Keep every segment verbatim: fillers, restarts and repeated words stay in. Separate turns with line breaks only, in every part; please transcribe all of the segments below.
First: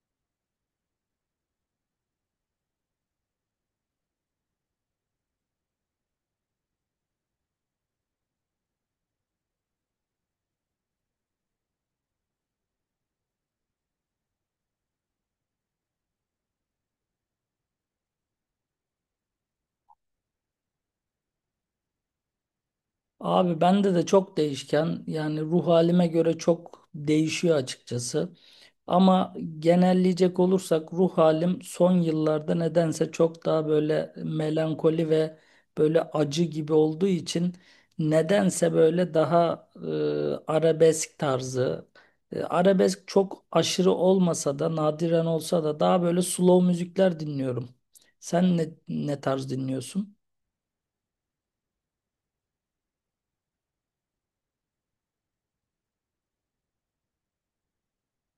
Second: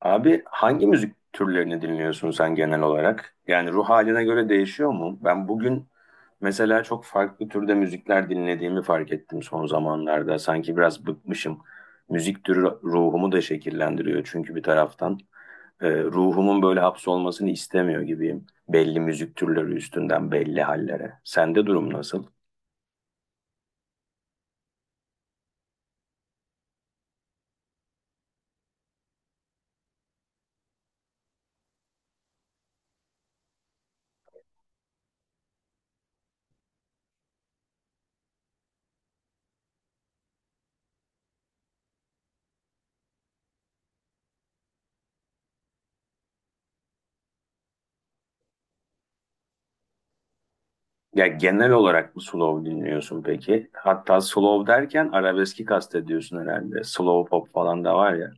Abi hangi müzik türlerini dinliyorsun sen genel olarak? Yani ruh haline göre değişiyor mu? Ben bugün mesela çok farklı türde müzikler dinlediğimi fark ettim son zamanlarda. Sanki biraz bıkmışım. Müzik türü ruhumu da şekillendiriyor çünkü bir taraftan. Ee, ruhumun böyle hapsolmasını istemiyor gibiyim. Belli müzik türleri üstünden belli hallere. Sende durum nasıl?
Abi bende de çok değişken, yani ruh halime göre çok değişiyor açıkçası. Ama genelleyecek olursak ruh halim son yıllarda nedense çok daha böyle melankoli ve böyle acı gibi olduğu için nedense böyle daha e, arabesk tarzı. E, arabesk çok aşırı olmasa da nadiren olsa da daha böyle slow müzikler dinliyorum. Sen ne, ne tarz dinliyorsun?
Ya genel olarak mı slow dinliyorsun peki? Hatta slow derken arabeski kastediyorsun herhalde. Slow pop falan da var ya.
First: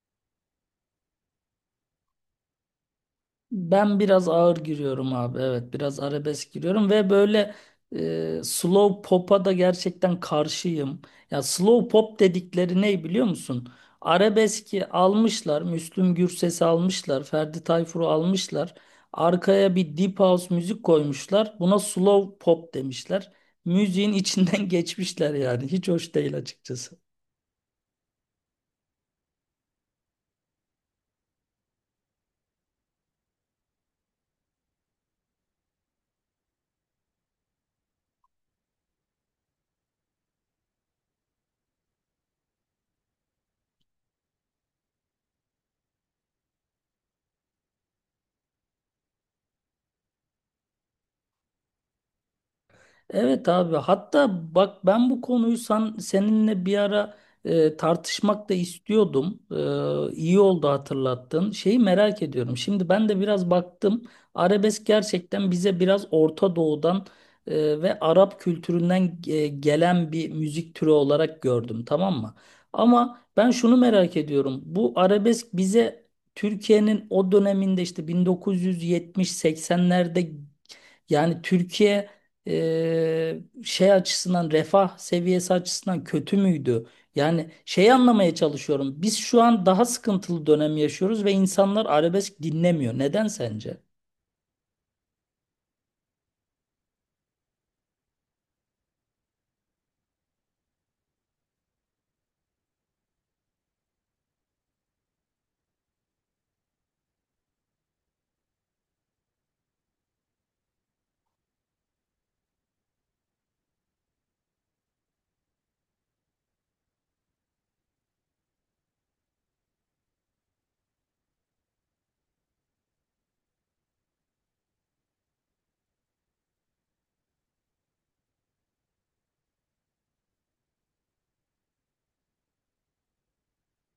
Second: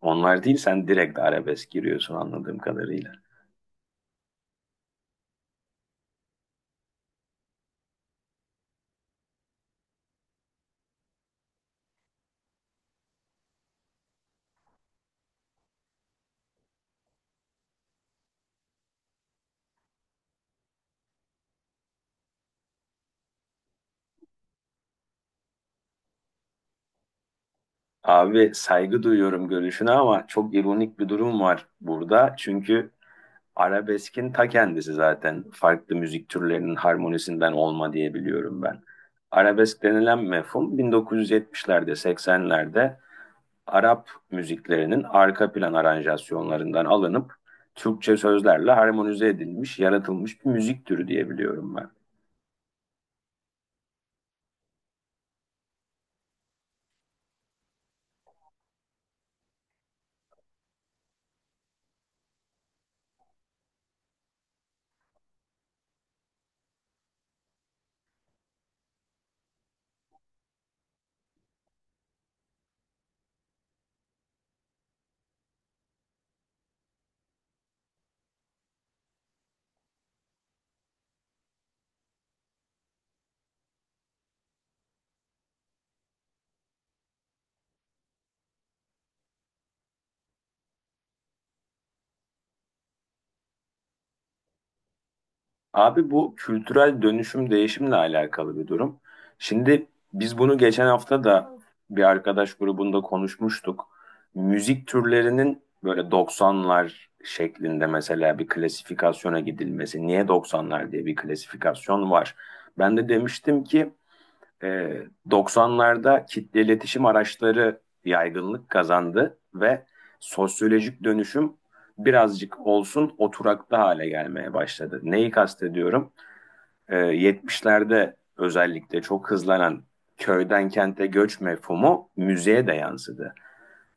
Onlar değil sen direkt arabesk giriyorsun anladığım kadarıyla.
Ben biraz ağır giriyorum abi. Evet, biraz arabesk giriyorum ve böyle e, slow pop'a da gerçekten karşıyım. Ya slow pop dedikleri ne biliyor musun? Arabeski almışlar, Müslüm Gürses'i almışlar, Ferdi Tayfur'u almışlar. Arkaya bir deep house müzik koymuşlar. Buna slow pop demişler. Müziğin içinden geçmişler yani. Hiç hoş değil açıkçası.
Abi saygı duyuyorum görüşüne ama çok ironik bir durum var burada. Çünkü arabeskin ta kendisi zaten farklı müzik türlerinin harmonisinden olma diye biliyorum ben. Arabesk denilen mefhum bin dokuz yüz yetmişlerde, seksenlerde Arap müziklerinin arka plan aranjasyonlarından alınıp Türkçe sözlerle harmonize edilmiş, yaratılmış bir müzik türü diyebiliyorum ben.
Evet abi, hatta bak ben bu konuyu sen, seninle bir ara e, tartışmak da istiyordum. E, iyi oldu hatırlattın. Şeyi merak ediyorum. Şimdi ben de biraz baktım. Arabesk gerçekten bize biraz Orta Doğu'dan e, ve Arap kültüründen e, gelen bir müzik türü olarak gördüm, tamam mı? Ama ben şunu merak ediyorum. Bu arabesk bize Türkiye'nin o döneminde, işte bin dokuz yüz yetmiş seksenlerde, yani Türkiye e, şey açısından, refah seviyesi açısından kötü müydü? Yani şeyi anlamaya çalışıyorum. Biz şu an daha sıkıntılı dönem yaşıyoruz ve insanlar arabesk dinlemiyor. Neden sence?
Abi bu kültürel dönüşüm değişimle alakalı bir durum. Şimdi biz bunu geçen hafta da bir arkadaş grubunda konuşmuştuk. Müzik türlerinin böyle doksanlar şeklinde mesela bir klasifikasyona gidilmesi. Niye doksanlar diye bir klasifikasyon var? Ben de demiştim ki Ee, doksanlarda kitle iletişim araçları yaygınlık kazandı ve sosyolojik dönüşüm birazcık olsun oturaklı hale gelmeye başladı. Neyi kastediyorum? Ee, yetmişlerde özellikle çok hızlanan köyden kente göç mefhumu müziğe de yansıdı.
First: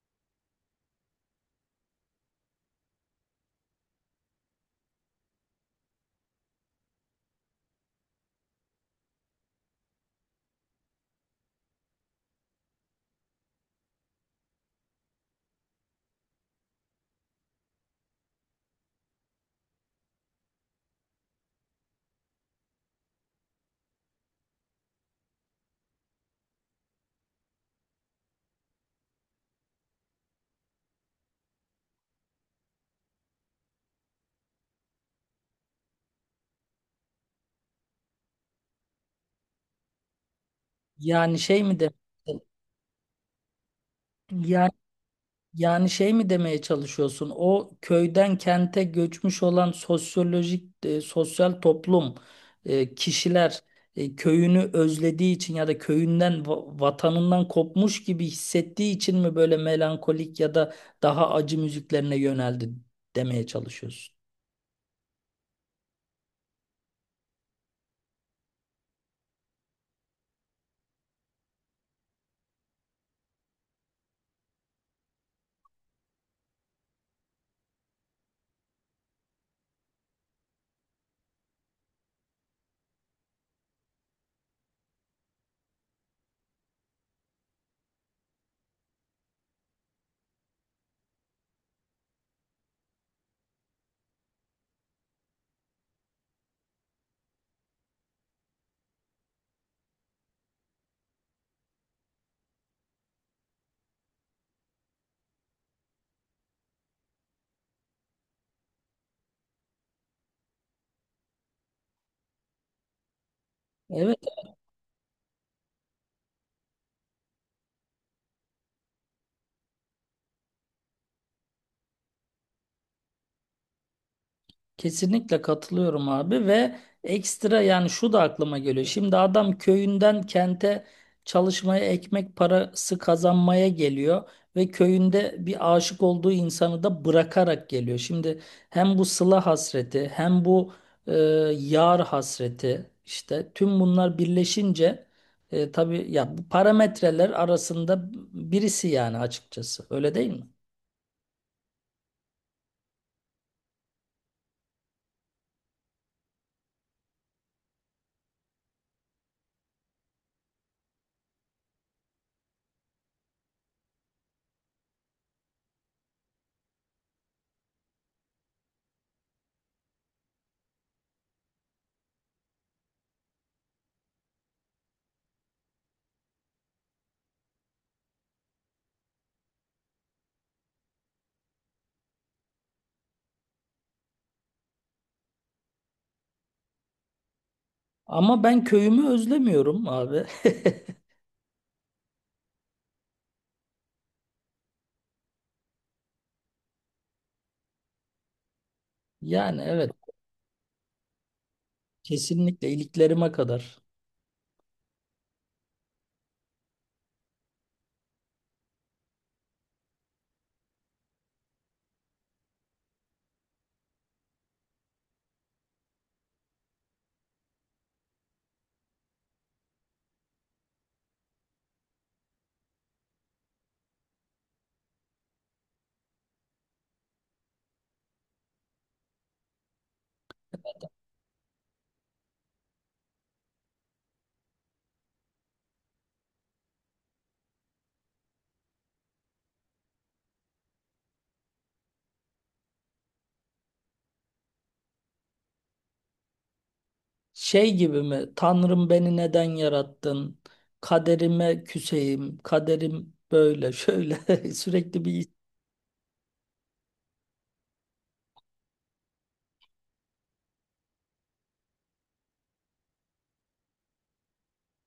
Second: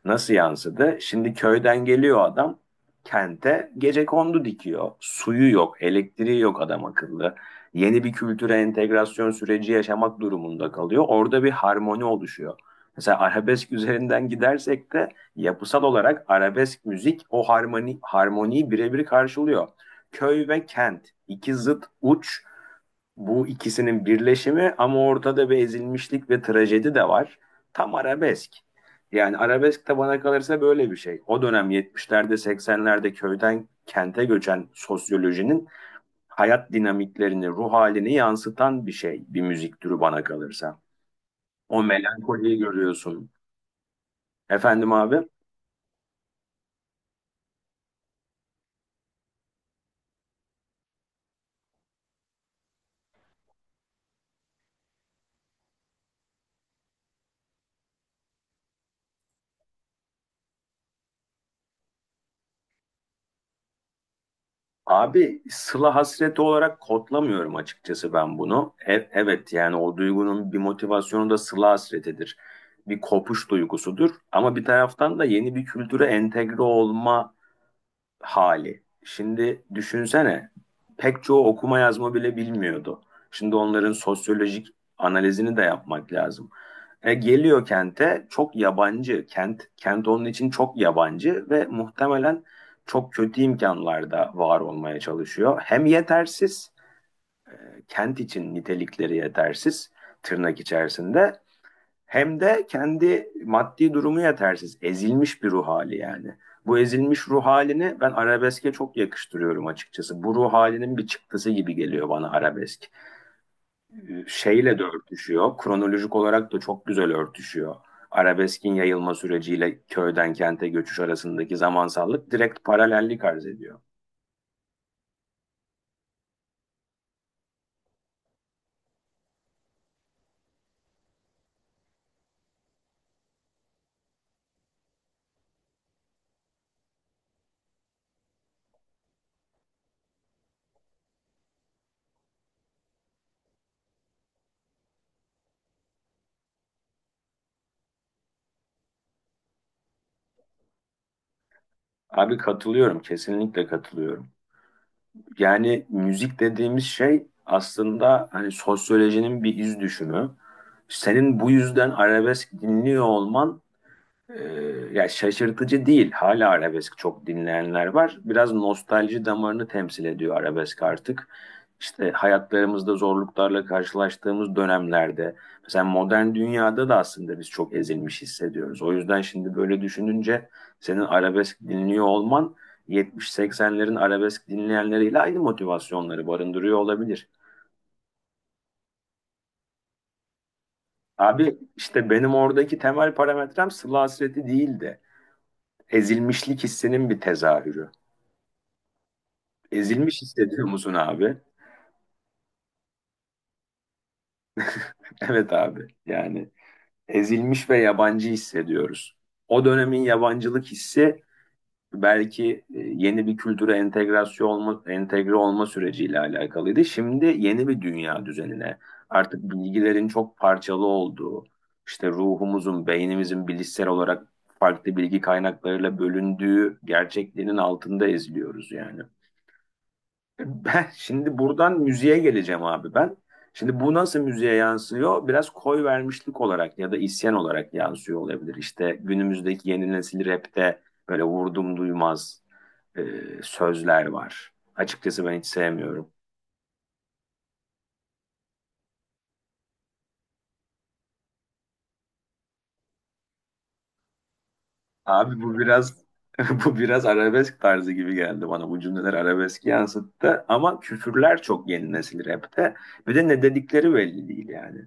Nasıl yansıdı? Şimdi köyden geliyor adam kente gecekondu dikiyor. Suyu yok, elektriği yok adam akıllı. Yeni bir kültüre entegrasyon süreci yaşamak durumunda kalıyor. Orada bir harmoni oluşuyor. Mesela arabesk üzerinden gidersek de yapısal olarak arabesk müzik o harmoni harmoniyi birebir karşılıyor. Köy ve kent iki zıt uç, bu ikisinin birleşimi ama ortada bir ezilmişlik ve trajedi de var. Tam arabesk. Yani arabesk de bana kalırsa böyle bir şey. O dönem yetmişlerde seksenlerde köyden kente göçen sosyolojinin hayat dinamiklerini, ruh halini yansıtan bir şey, bir müzik türü bana kalırsa.
Yani şey mi
O
demek?
melankoliyi görüyorsun. Efendim abi?
Yani şey mi demeye çalışıyorsun? O köyden kente göçmüş olan sosyolojik, e, sosyal toplum, e, kişiler e, köyünü özlediği için ya da köyünden, va- vatanından kopmuş gibi hissettiği için mi böyle melankolik ya da daha acı müziklerine yöneldi demeye çalışıyorsun?
Abi sıla hasreti olarak kodlamıyorum açıkçası ben bunu. E- evet, yani o duygunun bir motivasyonu da sıla hasretidir. Bir kopuş duygusudur ama bir taraftan da yeni bir kültüre entegre olma hali. Şimdi düşünsene pek çoğu okuma yazma bile bilmiyordu. Şimdi onların sosyolojik analizini de yapmak lazım. E, geliyor kente çok yabancı. Kent kent onun için çok yabancı ve muhtemelen çok kötü imkanlarda var olmaya çalışıyor. Hem yetersiz, kent için nitelikleri yetersiz tırnak içerisinde, hem de kendi maddi durumu yetersiz, ezilmiş bir ruh hali yani. Bu ezilmiş ruh halini ben arabeske çok yakıştırıyorum açıkçası. Bu ruh halinin bir çıktısı gibi geliyor bana arabesk.
Evet.
Şeyle de örtüşüyor, kronolojik olarak da çok güzel örtüşüyor. Arabeskin yayılma süreciyle köyden kente göçüş arasındaki zamansallık direkt paralellik arz ediyor.
Kesinlikle katılıyorum abi, ve ekstra, yani şu da aklıma geliyor. Şimdi adam köyünden kente çalışmaya, ekmek parası kazanmaya geliyor ve köyünde bir aşık olduğu insanı da bırakarak geliyor. Şimdi hem bu sıla hasreti, hem bu e, yar hasreti, işte tüm bunlar birleşince e, tabii ya, bu parametreler arasında birisi yani, açıkçası, öyle değil mi?
Abi katılıyorum, kesinlikle katılıyorum. Yani müzik dediğimiz şey aslında hani sosyolojinin bir iz düşümü. Senin bu yüzden arabesk dinliyor olman ee, ya şaşırtıcı değil. Hala arabesk çok dinleyenler var. Biraz nostalji damarını temsil ediyor arabesk artık. İşte hayatlarımızda zorluklarla karşılaştığımız dönemlerde, mesela modern dünyada da aslında biz çok ezilmiş hissediyoruz. O yüzden şimdi böyle düşününce senin arabesk dinliyor olman yetmiş seksenlerin arabesk dinleyenleriyle aynı motivasyonları barındırıyor olabilir.
Ama ben köyümü özlemiyorum abi.
Abi işte benim oradaki temel parametrem Sıla Hasreti değil de ezilmişlik hissinin bir tezahürü.
Yani evet.
Ezilmiş hissediyor musun abi?
Kesinlikle, iliklerime kadar.
Evet abi. Yani ezilmiş ve yabancı hissediyoruz. O dönemin yabancılık hissi belki e, yeni bir kültüre entegrasyon olma, entegre olma süreciyle alakalıydı. Şimdi yeni bir dünya düzenine artık bilgilerin çok parçalı olduğu, işte ruhumuzun, beynimizin bilişsel olarak farklı bilgi kaynaklarıyla bölündüğü gerçekliğinin altında eziliyoruz yani. Ben şimdi buradan müziğe geleceğim abi ben. Şimdi bu nasıl müziğe yansıyor? Biraz koy vermişlik olarak ya da isyan olarak yansıyor olabilir. İşte günümüzdeki yeni nesil rapte böyle vurdum duymaz e, sözler var. Açıkçası ben hiç sevmiyorum.
Şey gibi mi? Tanrım beni neden yarattın? Kaderime küseyim. Kaderim böyle şöyle sürekli bir.
Abi bu biraz bu biraz arabesk tarzı gibi geldi bana. Bu cümleler arabesk yansıttı ama küfürler çok yeni nesil rapte. Bir de ne dedikleri belli değil yani.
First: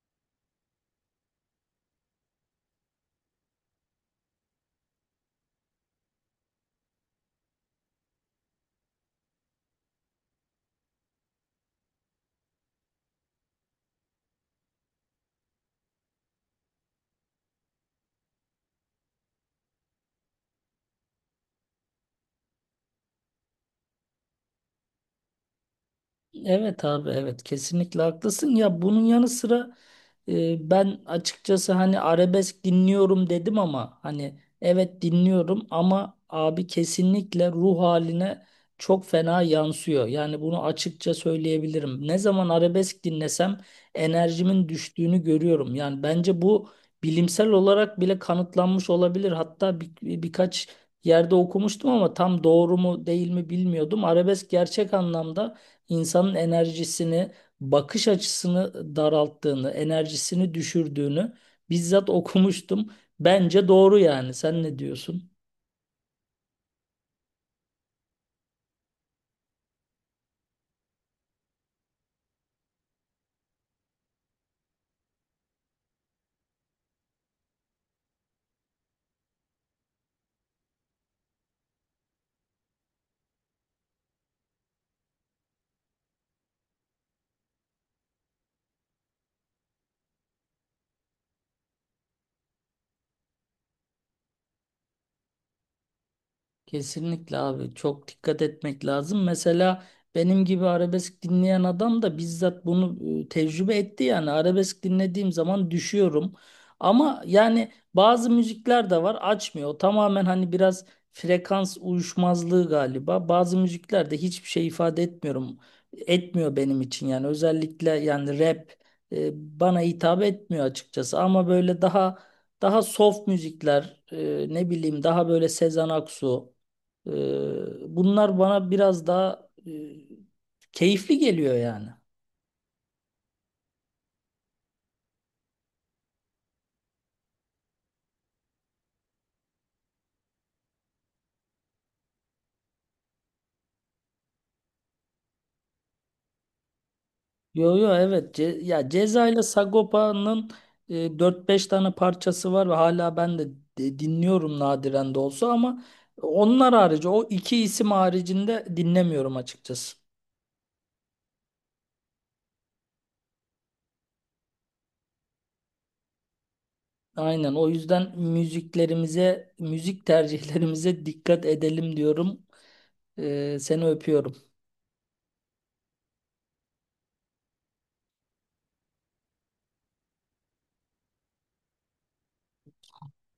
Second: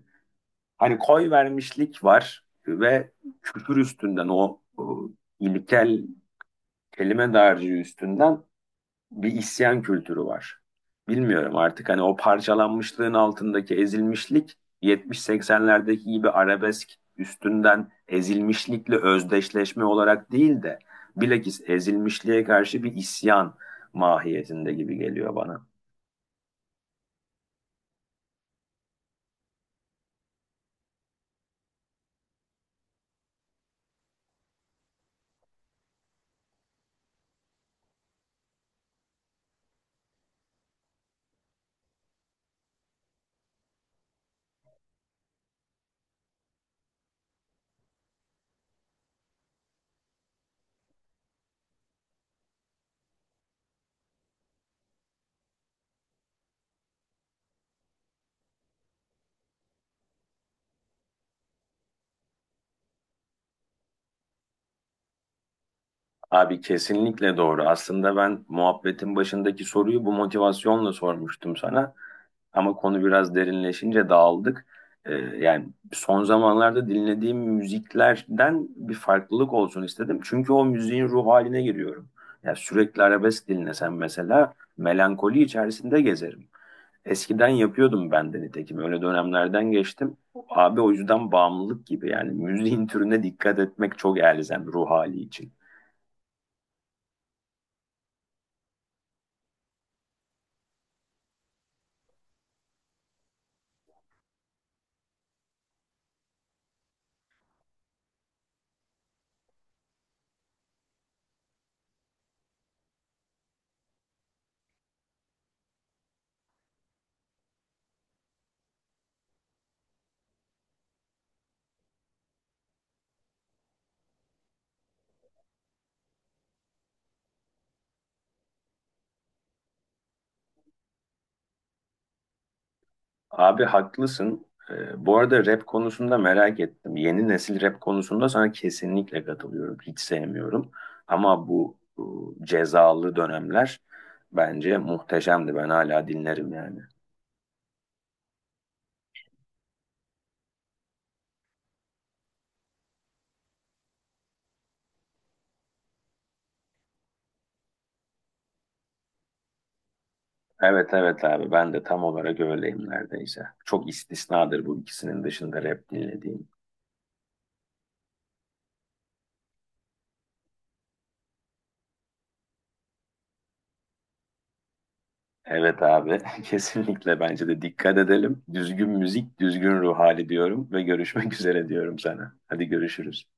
Hani koy vermişlik var ve kültür üstünden o, o ilkel kelime dağarcığı üstünden bir isyan kültürü var. Bilmiyorum artık hani o parçalanmışlığın altındaki ezilmişlik yetmiş seksenlerdeki gibi arabesk üstünden ezilmişlikle özdeşleşme olarak değil de bilakis ezilmişliğe karşı bir isyan mahiyetinde gibi geliyor bana.
Evet abi, evet, kesinlikle haklısın ya. Bunun yanı sıra e, ben açıkçası hani arabesk dinliyorum dedim ama hani evet dinliyorum, ama abi kesinlikle ruh haline çok fena yansıyor. Yani bunu açıkça söyleyebilirim. Ne zaman arabesk dinlesem enerjimin düştüğünü görüyorum. Yani bence bu bilimsel olarak bile kanıtlanmış olabilir. Hatta bir, birkaç yerde okumuştum ama tam doğru mu değil mi bilmiyordum. Arabesk gerçek anlamda insanın enerjisini, bakış açısını daralttığını, enerjisini düşürdüğünü bizzat okumuştum. Bence doğru yani. Sen ne diyorsun?
Abi kesinlikle doğru. Aslında ben muhabbetin başındaki soruyu bu motivasyonla sormuştum sana. Ama konu biraz derinleşince dağıldık. Ee, yani son zamanlarda dinlediğim müziklerden bir farklılık olsun istedim. Çünkü o müziğin ruh haline giriyorum. Ya sürekli arabesk dinlesem mesela melankoli içerisinde gezerim. Eskiden yapıyordum ben de nitekim. Öyle dönemlerden geçtim. Abi o yüzden bağımlılık gibi yani müziğin türüne dikkat etmek çok elzem ruh hali için.
Kesinlikle abi, çok dikkat etmek lazım. Mesela benim gibi arabesk dinleyen adam da bizzat bunu e, tecrübe etti, yani arabesk dinlediğim zaman düşüyorum. Ama yani bazı müzikler de var, açmıyor. O tamamen hani biraz frekans uyuşmazlığı galiba. Bazı müzikler de hiçbir şey ifade etmiyorum. Etmiyor benim için, yani özellikle yani rap e, bana hitap etmiyor açıkçası, ama böyle daha daha soft müzikler, e, ne bileyim, daha böyle Sezen Aksu, ee, bunlar bana biraz daha e, keyifli geliyor yani.
Abi haklısın. Ee, bu arada rap konusunda merak ettim. Yeni nesil rap konusunda sana kesinlikle katılıyorum. Hiç sevmiyorum. Ama bu, bu cezalı dönemler bence muhteşemdi. Ben hala dinlerim yani.
Yo yo evet, Ce ya Ceza ile Sagopa'nın e, dört beş tane parçası var ve hala ben de di- dinliyorum, nadiren de olsa, ama onlar harici, o iki isim haricinde dinlemiyorum açıkçası.
Evet evet abi ben de tam olarak öyleyim neredeyse. Çok istisnadır bu ikisinin dışında rap dinlediğim.
Aynen, o yüzden müziklerimize, müzik tercihlerimize dikkat edelim diyorum. Ee, seni öpüyorum.
Evet abi kesinlikle bence de dikkat edelim. Düzgün müzik, düzgün ruh hali diyorum ve görüşmek üzere diyorum sana. Hadi görüşürüz.